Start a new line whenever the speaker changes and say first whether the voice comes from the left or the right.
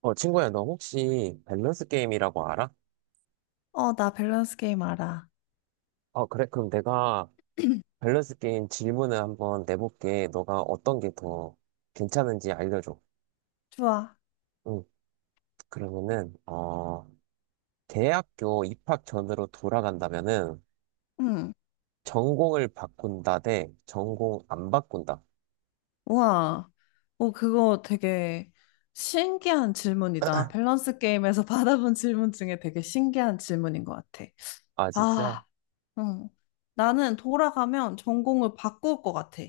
right: 친구야, 너 혹시 밸런스 게임이라고 알아?
left: 어, 나 밸런스 게임 알아.
right: 그래. 그럼 내가 밸런스 게임 질문을 한번 내볼게. 너가 어떤 게 더 괜찮은지 알려줘.
left: 좋아.
right: 응. 그러면은, 대학교 입학 전으로 돌아간다면은
left: 응.
right: 전공을 바꾼다 대 전공 안 바꾼다.
left: 우와. 어, 그거 되게 신기한 질문이다. 밸런스 게임에서 받아본 질문 중에 되게 신기한 질문인 것 같아.
right: 아, 진짜?
left: 아, 응. 나는 돌아가면 전공을 바꿀 것 같아.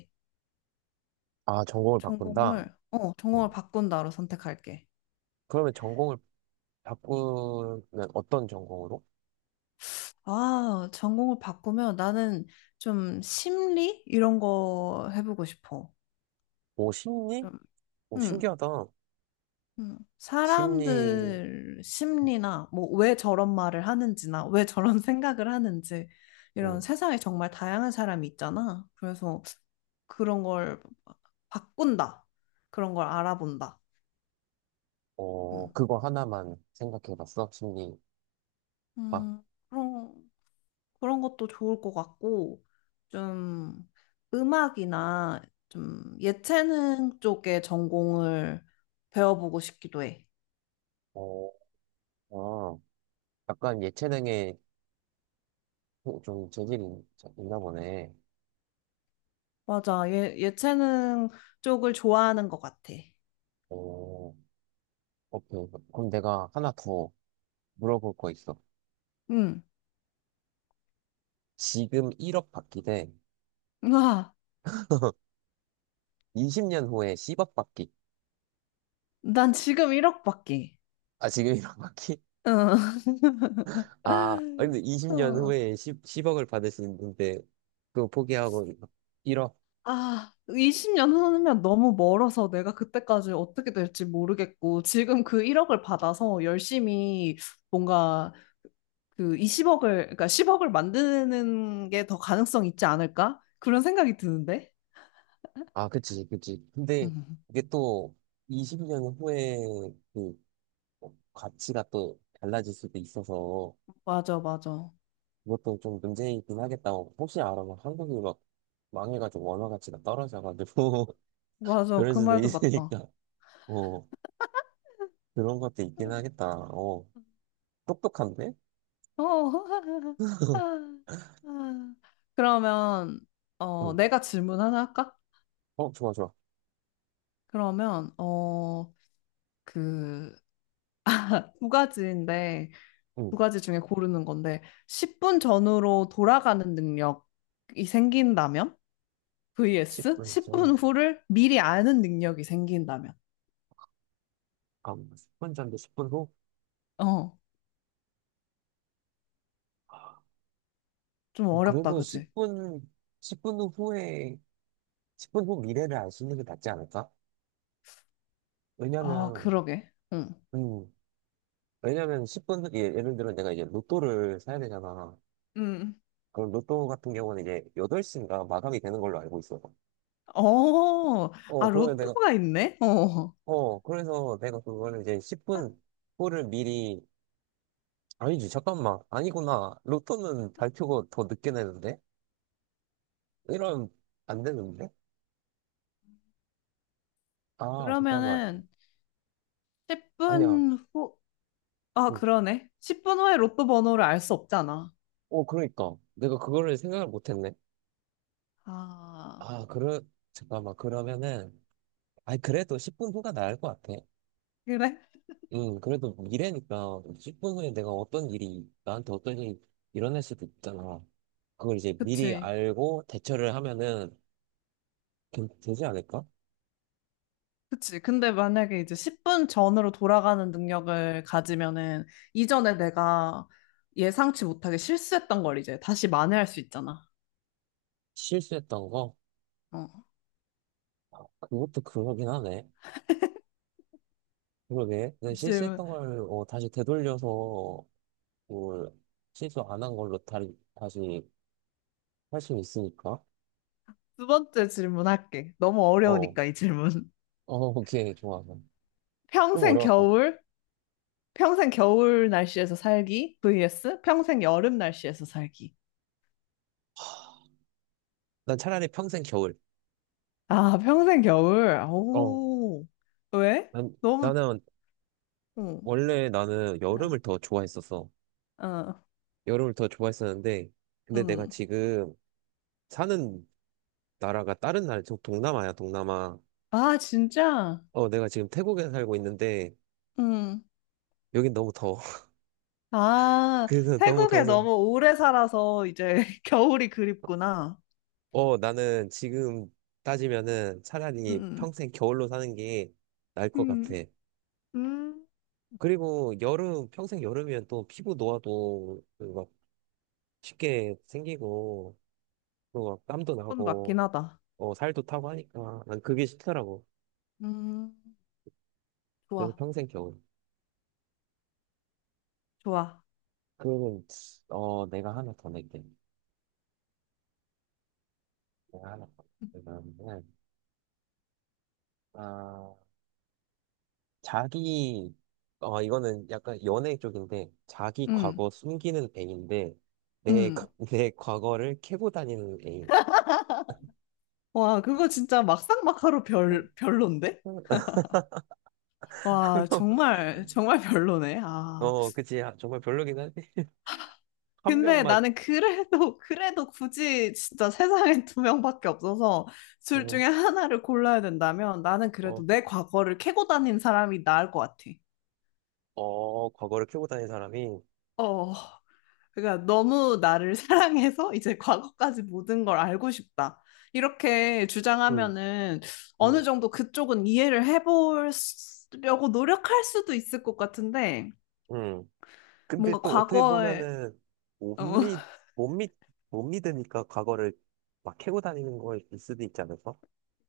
right: 아, 전공을 바꾼다?
left: 전공을, 어, 전공을
right: 어.
left: 바꾼다로 선택할게.
right: 그러면 전공을 바꾸면 어떤 전공으로?
left: 아, 전공을 바꾸면 나는 좀 심리? 이런 거 해보고 싶어.
right: 오, 심리?
left: 좀,
right: 오,
left: 응.
right: 신기하다. 심리,
left: 사람들 심리나 뭐 왜 저런 말을 하는지나 왜 저런 생각을 하는지 이런 세상에 정말 다양한 사람이 있잖아. 그래서 그런 걸 바꾼다. 그런 걸 알아본다. 음,
right: 그거 하나만 생각해봤어? 심리학?
left: 음, 그런, 그런 것도 좋을 것 같고 좀 음악이나 좀 예체능 쪽에 전공을 배워보고 싶기도 해.
right: 어, 아, 약간 예체능에 좀 재질이 있나 보네.
left: 맞아. 예, 예체능 쪽을 좋아하는 것 같아.
right: 어, 오케이. 그럼 내가 하나 더 물어볼 거 있어.
left: 응.
right: 지금 1억 받기 대
left: 와,
right: 20년 후에 10억 받기.
left: 난 지금 1억밖에.
right: 아, 지금 1억 받기?
left: 응.
right: 아, 근데 20년
left: 어.
right: 후에 10억을 받을 수 있는데, 그거 포기하고 1억?
left: 아, 20년 후면 너무 멀어서 내가 그때까지 어떻게 될지 모르겠고, 지금 그 1억을 받아서 열심히 뭔가 그 20억을, 그러니까 10억을 만드는 게 더 가능성 있지 않을까? 그런 생각이 드는데.
right: 아, 그치, 그치. 근데
left: 음.
right: 이게 또 20년 후에 그 뭐 가치가 또 달라질 수도 있어서
left: 맞아, 맞아.
right: 그것도 좀 문제이긴 하겠다고 혹시 알아? 막 한국이 막 망해가지고 원화 가치가 떨어져가지고
left: 맞아.
right: 그럴
left: 그
right: 수도
left: 말도 맞다.
right: 있으니까 어 그런 것도 있긴
left: 음.
right: 하겠다. 똑똑한데?
left: 어. 아, 아. 그러면, 어,
right: 응.
left: 내가 질문 하나 할까?
right: 좋아, 좋아.
left: 그러면 어, 그 두 가지인데
right: 응.
left: 두 가지 중에 고르는 건데 10분 전으로 돌아가는 능력이 생긴다면 vs
right: 10분
left: 10분
right: 전.
left: 후를 미리 아는 능력이 생긴다면
right: 아, 10분 전인데 10분 후?
left: 어,
right: 아,
left: 좀 어렵다,
right: 그래도
left: 그지?
right: 10분, 십 분 후에 10분 후 미래를 알 수 있는 게 낫지 않을까?
left: 아,
right: 왜냐면
left: 그러게. 응.
right: 음 왜냐면 10분 후- 예를 들어 내가 이제 로또를 사야 되잖아.
left: 응.
right: 그 로또 같은 경우는 이제 8시인가 마감이 되는 걸로 알고 있어요.
left: 어,
right: 어,
left: 아,
right: 그러면 내가,
left: 로또가 있네? 어.
right: 어, 그래서 내가 그거를 이제 10분 후를 미리, 아니지, 잠깐만. 아니구나. 로또는 발표가 더 늦게 내는데? 이러면 안 되는데? 아, 잠깐만.
left: 그러면은
right: 아니야.
left: 10분 후, 아,
right: 응.
left: 그러네. 10분 후에 로또 번호를 알 수 없잖아.
right: 그러니까. 내가 그거를 생각을 못 했네.
left: 아,
right: 아, 잠깐만. 그러면은, 아니, 그래도 10분 후가 나을 것 같아.
left: 그래?
right: 응, 그래도 미래니까 10분 후에 내가 어떤 일이 나한테 어떤 일이 일어날 수도 있잖아. 그걸 이제 미리
left: 그치.
right: 알고 대처를 하면은 되지 않을까?
left: 그치. 근데 만약에 이제 10분 전으로 돌아가는 능력을 가지면은 이전에 내가 예상치 못하게 실수했던 걸 이제 다시 만회할 수 있잖아.
right: 실수했던 거?
left: 어.
right: 아, 그것도 그러긴 하네. 그러게. 내가
left: 이 질문.
right: 실수했던 걸 다시 되돌려서 뭘 실수 안 한 걸로 다시 할 수 있으니까.
left: 두 번째 질문 할게. 너무
right: 어,
left: 어려우니까 이 질문.
right: 오케이, 좋아. 좀
left: 평생
right: 어려웠다.
left: 겨울? 평생 겨울 날씨에서 살기? vs 평생 여름 날씨에서 살기.
right: 난 차라리 평생 겨울.
left: 아, 평생 겨울.
right: 어,
left: 오. 왜? 너무,
right: 나는
left: 어,
right: 원래 나는 여름을
left: 아,
right: 더 좋아했었어.
left: 어,
right: 여름을 더 좋아했었는데, 근데 내가
left: 음.
right: 지금 사는 나라가 다른 나라, 저 동남아야, 동남아.
left: 아, 진짜?
right: 내가 지금 태국에 살고 있는데,
left: 응.
right: 여긴 너무 더워.
left: 아,
right: 그래서 너무
left: 태국에
right: 더워서,
left: 너무 오래 살아서 이제 겨울이 그립구나.
right: 나는 지금 따지면은 차라리
left: 음,
right: 평생 겨울로 사는 게 나을 것 같아.
left: 음, 음,
right: 그리고 평생 여름이면 또 피부 노화도 그막 쉽게 생기고, 또 막 땀도
left: 그건 맞긴
right: 나고,
left: 하다.
right: 살도 타고 하니까 난 그게 싫더라고.
left: 음,
right: 그래서
left: 좋아,
right: 평생 겨울.
left: 좋아.
right: 그러면 내가 하나 더 낼게. 제가 하나 그러면은 아 자기 이거는 약간 연애 쪽인데 자기
left: 음,
right: 과거 숨기는 애인데
left: 음.
right: 내 과거를 캐고 다니는 애인.
left: 와, 그거 진짜 막상 막하로 별론데?
right: 한
left: 와,
right: 명
left: 정말, 정말 별로네. 아.
right: 그치. 아, 정말 별로긴 한데 한
left: 근데
right: 명만.
left: 나는 그래도, 그래도 굳이 진짜 세상에 두 명밖에 없어서 둘
right: 어어.
left: 중에 하나를 골라야 된다면 나는
right: 어,
left: 그래도 내 과거를 캐고 다닌 사람이 나을 것 같아.
right: 과거를 캐고 다니는 사람이.
left: 어, 그러니까 너무 나를 사랑해서 이제 과거까지 모든 걸 알고 싶다. 이렇게
right: 응.
left: 주장하면은
right: 응.
left: 어느 정도 그쪽은 이해를 해보려고 노력할 수도 있을 것 같은데
right: 응. 근데
left: 뭔가
right: 또 어떻게
left: 과거에
right: 보면은
left: 어,
right: 못믿못믿못 믿으니까 과거를 막 캐고 다니는 거일 수도 있지 않을까?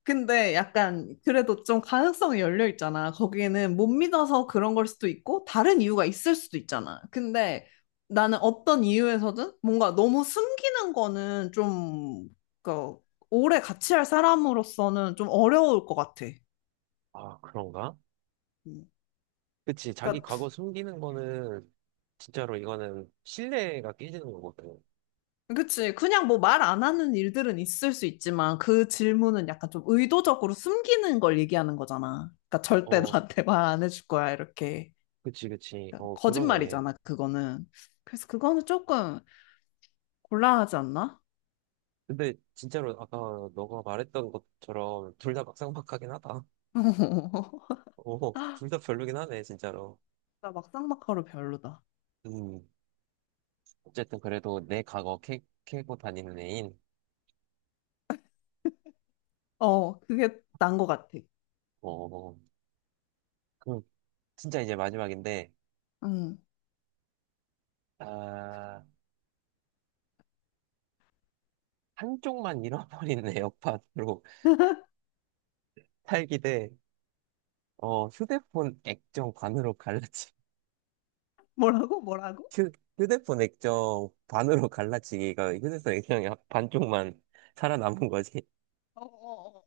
left: 근데 약간 그래도 좀 가능성이 열려 있잖아. 거기에는 못 믿어서 그런 걸 수도 있고 다른 이유가 있을 수도 있잖아. 근데 나는 어떤 이유에서든 뭔가 너무 숨기는 거는 좀 그, 오래 같이 할 사람으로서는 좀 어려울 것 같아.
right: 아, 그런가?
left: 음.
right: 그치. 자기
left: 그러니까
right: 과거 숨기는 거는 진짜로 이거는 신뢰가 깨지는 거거든.
left: 그치. 그냥 뭐 말 안 하는 일들은 있을 수 있지만 그 질문은 약간 좀 의도적으로 숨기는 걸 얘기하는 거잖아. 그러니까 절대
right: 어,
left: 나한테 말 안 해줄 거야 이렇게.
right: 그치, 그치.
left: 그러니까
right: 그러네.
left: 거짓말이잖아, 그거는. 그래서 그거는 조금 곤란하지 않나?
right: 근데 진짜로 아까 너가 말했던 것처럼 둘 다 막상막하긴 하다. 둘 다 별로긴 하네, 진짜로.
left: 나 막상 막하로 별로다.
right: 음, 어쨌든 그래도 내 과거 캐고 다니는 애인.
left: 어, 그게 난 것 같아.
right: 어, 그럼 진짜 이제 마지막인데,
left: 응.
right: 아, 한쪽만 잃어버리는 애역판으로 살기 대, 휴대폰 액정 반으로
left: 뭐라고? 뭐라고?
right: 휴, 휴대폰 액정 반으로 갈라치기가 휴대폰 액정이 반쪽만 살아남은 거지.
left: 어, 어, 어.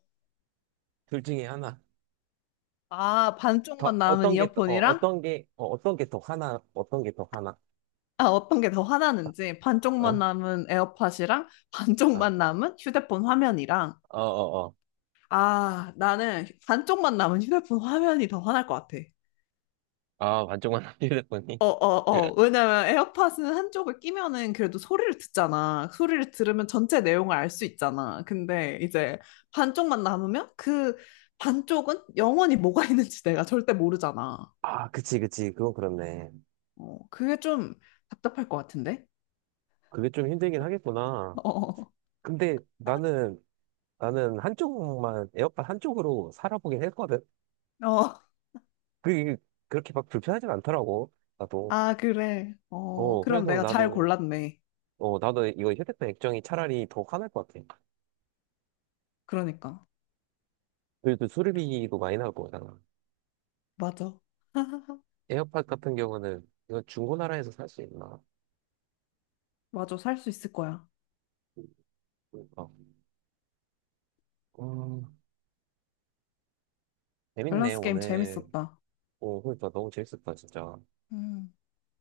right: 둘 중에 하나.
left: 아,
right: 더,
left: 반쪽만 남은
right: 어떤 게, 더-
left: 이어폰이랑
right: 어떤 게, 어떤 게 더 하나, 어떤 게 더 하나.
left: 아, 어떤 게 더 화나는지 반쪽만
right: 어?
left: 남은 에어팟이랑
right: 어,
left: 반쪽만 남은 휴대폰 화면이랑.
right: 어, 어. 어.
left: 아, 나는 반쪽만 남은 휴대폰 화면이 더 화날 것 같아.
right: 아, 반쪽만 휴대폰이.
left: 어, 어, 어. 왜냐면 에어팟은 한쪽을 끼면은 그래도 소리를 듣잖아. 소리를 들으면 전체 내용을 알 수 있잖아. 근데 이제 반쪽만 남으면 그 반쪽은 영원히 뭐가 있는지 내가 절대 모르잖아.
right: 아, 그치, 그치. 그건 그렇네.
left: 어, 그게 좀 답답할 것 같은데?
right: 그게 좀 힘들긴 하겠구나.
left: 어, 어.
right: 근데 나는 한쪽만, 에어팟 한쪽으로 살아보긴 했거든.
left: 어.
right: 그게 그렇게 막 불편하진 않더라고. 나도.
left: 아, 그래. 어, 그럼
right: 그래서
left: 내가 잘
right: 나도
left: 골랐네.
right: 어, 나도 이거 휴대폰 액정이 차라리 더 화날 것 같아.
left: 그러니까.
right: 그래도 수리비도 많이 나올 거잖아.
left: 맞아.
right: 에어팟 같은 경우는 이거 중고나라에서 살 수 있나?
left: 맞아. 살 수 있을 거야.
right: 그러니까. 음, 재밌네,
left: 밸런스 게임
right: 오늘.
left: 재밌었다.
right: 오, 그러니까 너무 재밌었다, 진짜.
left: 음,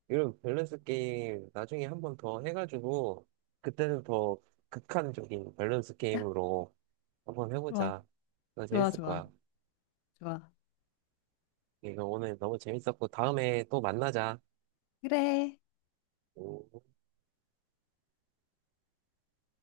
right: 이런 밸런스 게임 나중에 한 번 더 해가지고, 그때는 더 극한적인 밸런스 게임으로 한번
left: 좋아,
right: 해보자. 너
left: 좋아,
right: 재밌을
left: 좋아,
right: 거야.
left: 좋아.
right: 이거 오늘 너무 재밌었고, 다음에 또 만나자.
left: 그래.
right: 오.